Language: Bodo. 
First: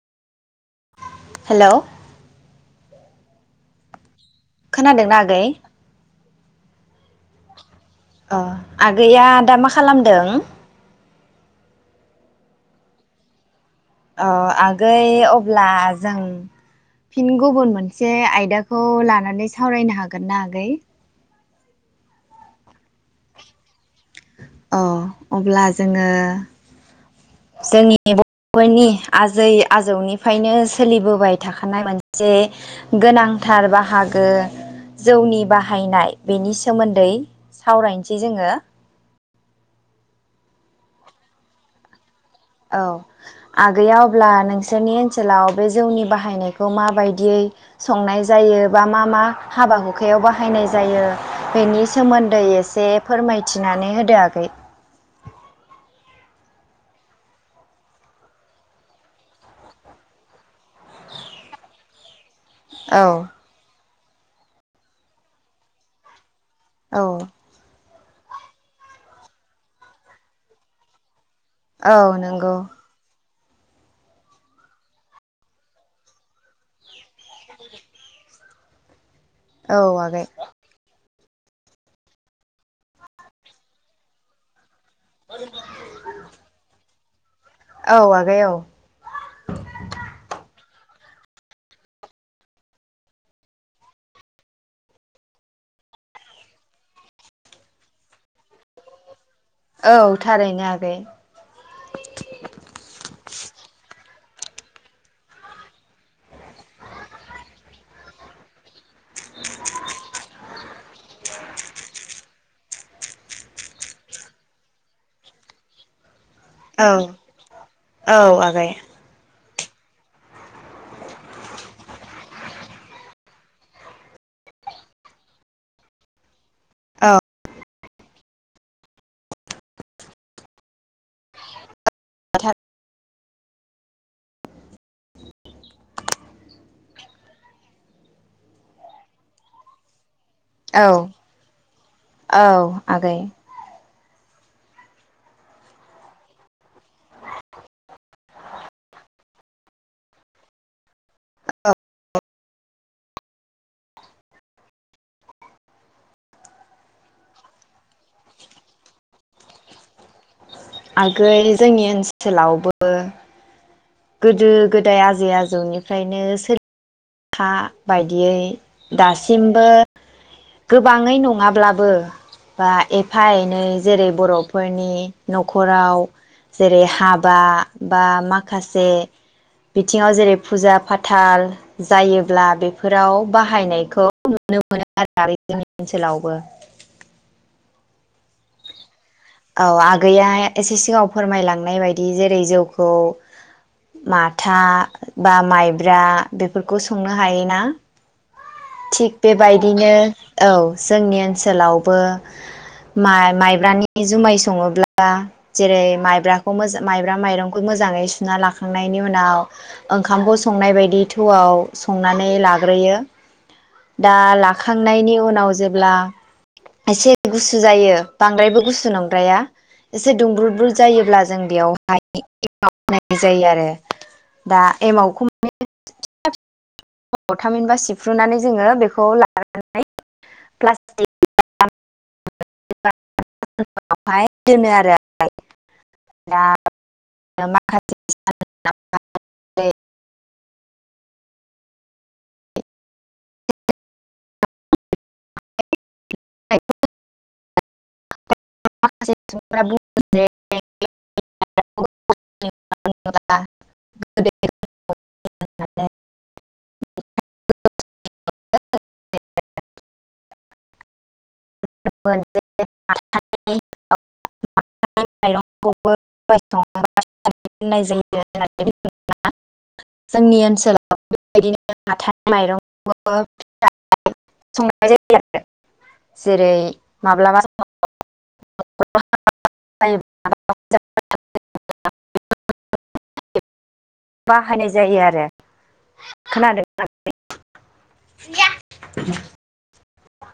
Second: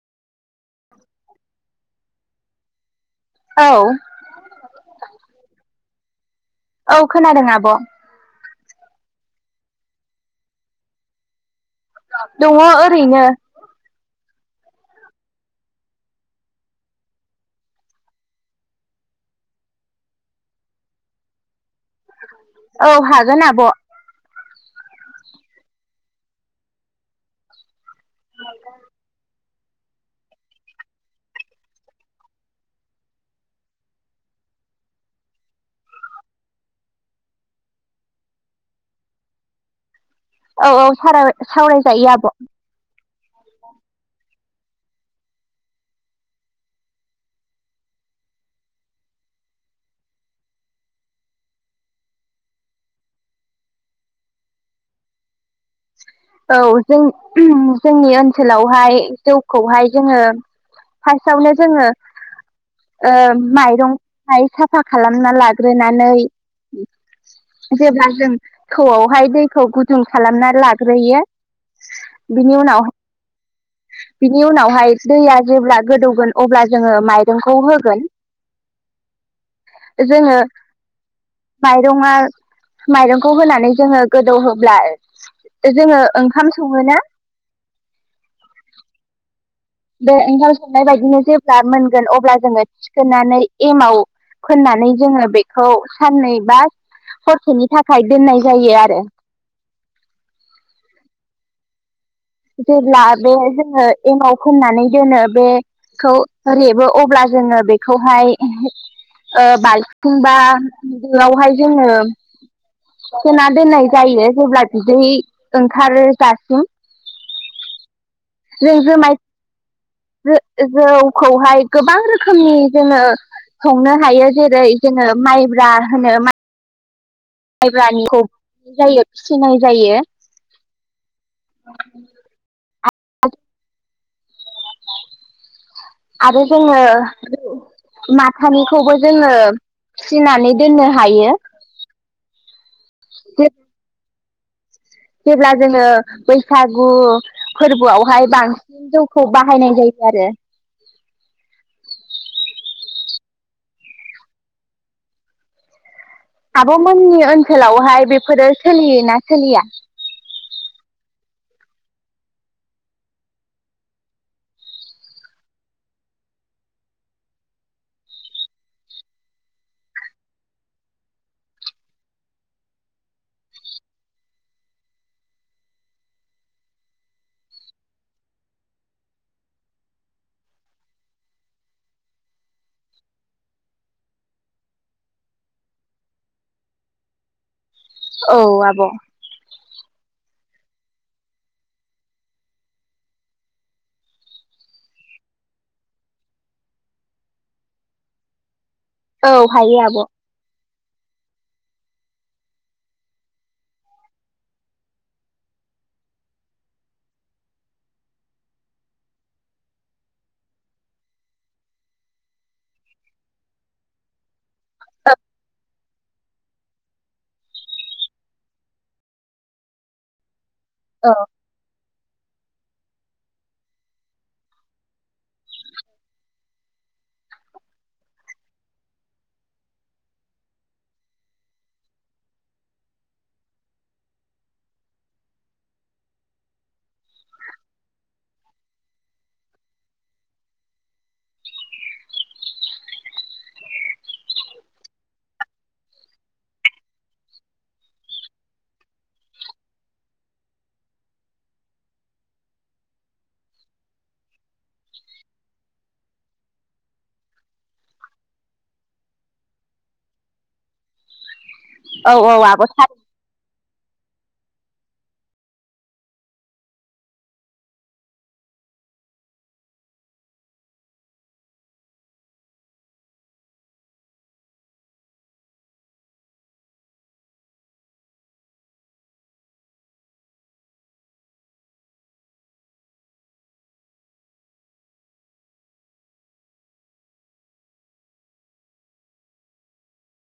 हेलौ औ। खोनादोंना आगै? औ खोनादों आब। अ आगैया दा मा खालामदों? दङ ओरैनो। आगै अब्ला जों फिन गुबुन मोनसे आयदाखौ लानानै सावरायनो हागोन ना आगै? औ हागोन आब। अ अब्ला जोङो जोंनि बइनि आजै आजौनिफ्रायनो सोलिबोबाय थाखानाय मोनसे गोनांथार बाहागो जौनि बाहायनाय बेनि सोमोन्दै सावरायनोसै जोङो। औ औ सराय सावरायजायो आब। औ आगैया अब्ला नोंस बिसोरनि ओनसोलाव बे जौनि बाहायनायखौ माबायदियै संनाय जायो बा मा मा हाबा हुखायाव बाहायनाय जायो बेनि सोमोन्दै एसे फोरमायथिनानै होदो आगै औ जों ओ जोंनि ओनसोलावहाय जौखौहाय जोङो फार्स्टआवनो जोङो ओ औ माइरं ओमफ्राय साफा खालामना लाग्रोनानै औ। जेब्ला जों थौआवहाय दैखौ गुदुं खालामनानै लाग्रोयो औ नंगौ। बिनि उनाव बिनि उनावहाय दैया जेब्ला गोदौगोन अब्ला जोङो माइरंखौ होगोन औ आगै। माइरंआ माइरंखौ होनानै जोङो गोदौ होब्ला अ [inaudible] जोङो ओंखाम सङो ना? औ आगै औ बिदिनो जेब्ला मोनगोन अब्ला जोङो थिखोनानै एमाव फोननानै जोङो बेखौ साननै बा हरसेनि थाखाय दोननाय जायो आरो औ थारैनो आगै। जेब्ला बे जोङो एमाव फोननानै दोनो बेखौ रेबो अब्ला जोङो बेखौ खौहाय ओ बालथिंबा दोआवहाय जोङो सोना दोननाय जायो जेब्ला बिदै ओंखारो जासिम औ। औ आगै। जो जौखौहाय गोबां रोखोमनि जोङो संनो हायो जेरै जोङो माइब्रा होनो औ। मायब्रानिखौ जायो फिसिनाय जायो आरो जोङो माथानिखौबो जोङो फिसिनानै दोननो औ हायो औ आगै जेब्ला जोङो बैसागु फोरबोआवहाय बांसिन जौखौ बाहायनाय जायो आरो आबमोननि ओनसोलावहाय बेफोरो सोलियोना सोलिया? आगै जोंनि ओनसोलावबो गोदो गोदाय आजै आजौनिफ्रायनो सोलि फा बायदियै दासिमबो गोबाङै नङाब्लाबो बा एफा एनै जेरै बर'फोरनि नखराव जेरै हाबा बा माखासे बिथिङाव जेरै फुजा फाथाल जायोब्ला बेफोराव बाहायनायखौ नुनो मोनो आरो जोंनि ओनसोलावबो औ आब। औ आगैया एसे सिगाङाव फोरमायलांनाय बायदि जेरै जौखौ माथा बा माइब्रा बेफोरखौ संनो हायोना? थिग औ हायो बेबायदिनो आब' औ जोंनि ओनसोलाव बो माइ माइब्रानि जुमाय सङोब्ला जेरै माइब्राखौ माइब्रा माइरंखौ मोजाङै सुना लाखांनायनि उनाव ओंखामखौ संनाय बायदि थौआव संनानै लाग्रोयो दा लाखांनायनि उनाव जेब्ला एसे गुसु जायो बांद्रायबो गुसु नंद्राया एसे दुंब्रु ब्रु औ जायोब्ला जों बेयाव एमाव होननाय जायो आरो दा एमावखौ थामिनबा सिफ्र्रुनानै जोङो बेखौ लानानै प्लास्टिकआवहाय दोनो आरो दा माखासे [unintelligible] माखासे सुबुं बुं जे [unintelligible] [inaudible] [inaudible] [inaudible] औ जे औ आब' सारि [unintelligible] जोंनि ओनसोलाव बेबादिनो माथानि माइरंखौबो फिथा संनायजायोआरो। जेरै माब्लाबा समाव [unintelligible] [unintelligible] बाहायनाय जायो आरो खोनादों [unintelligible] या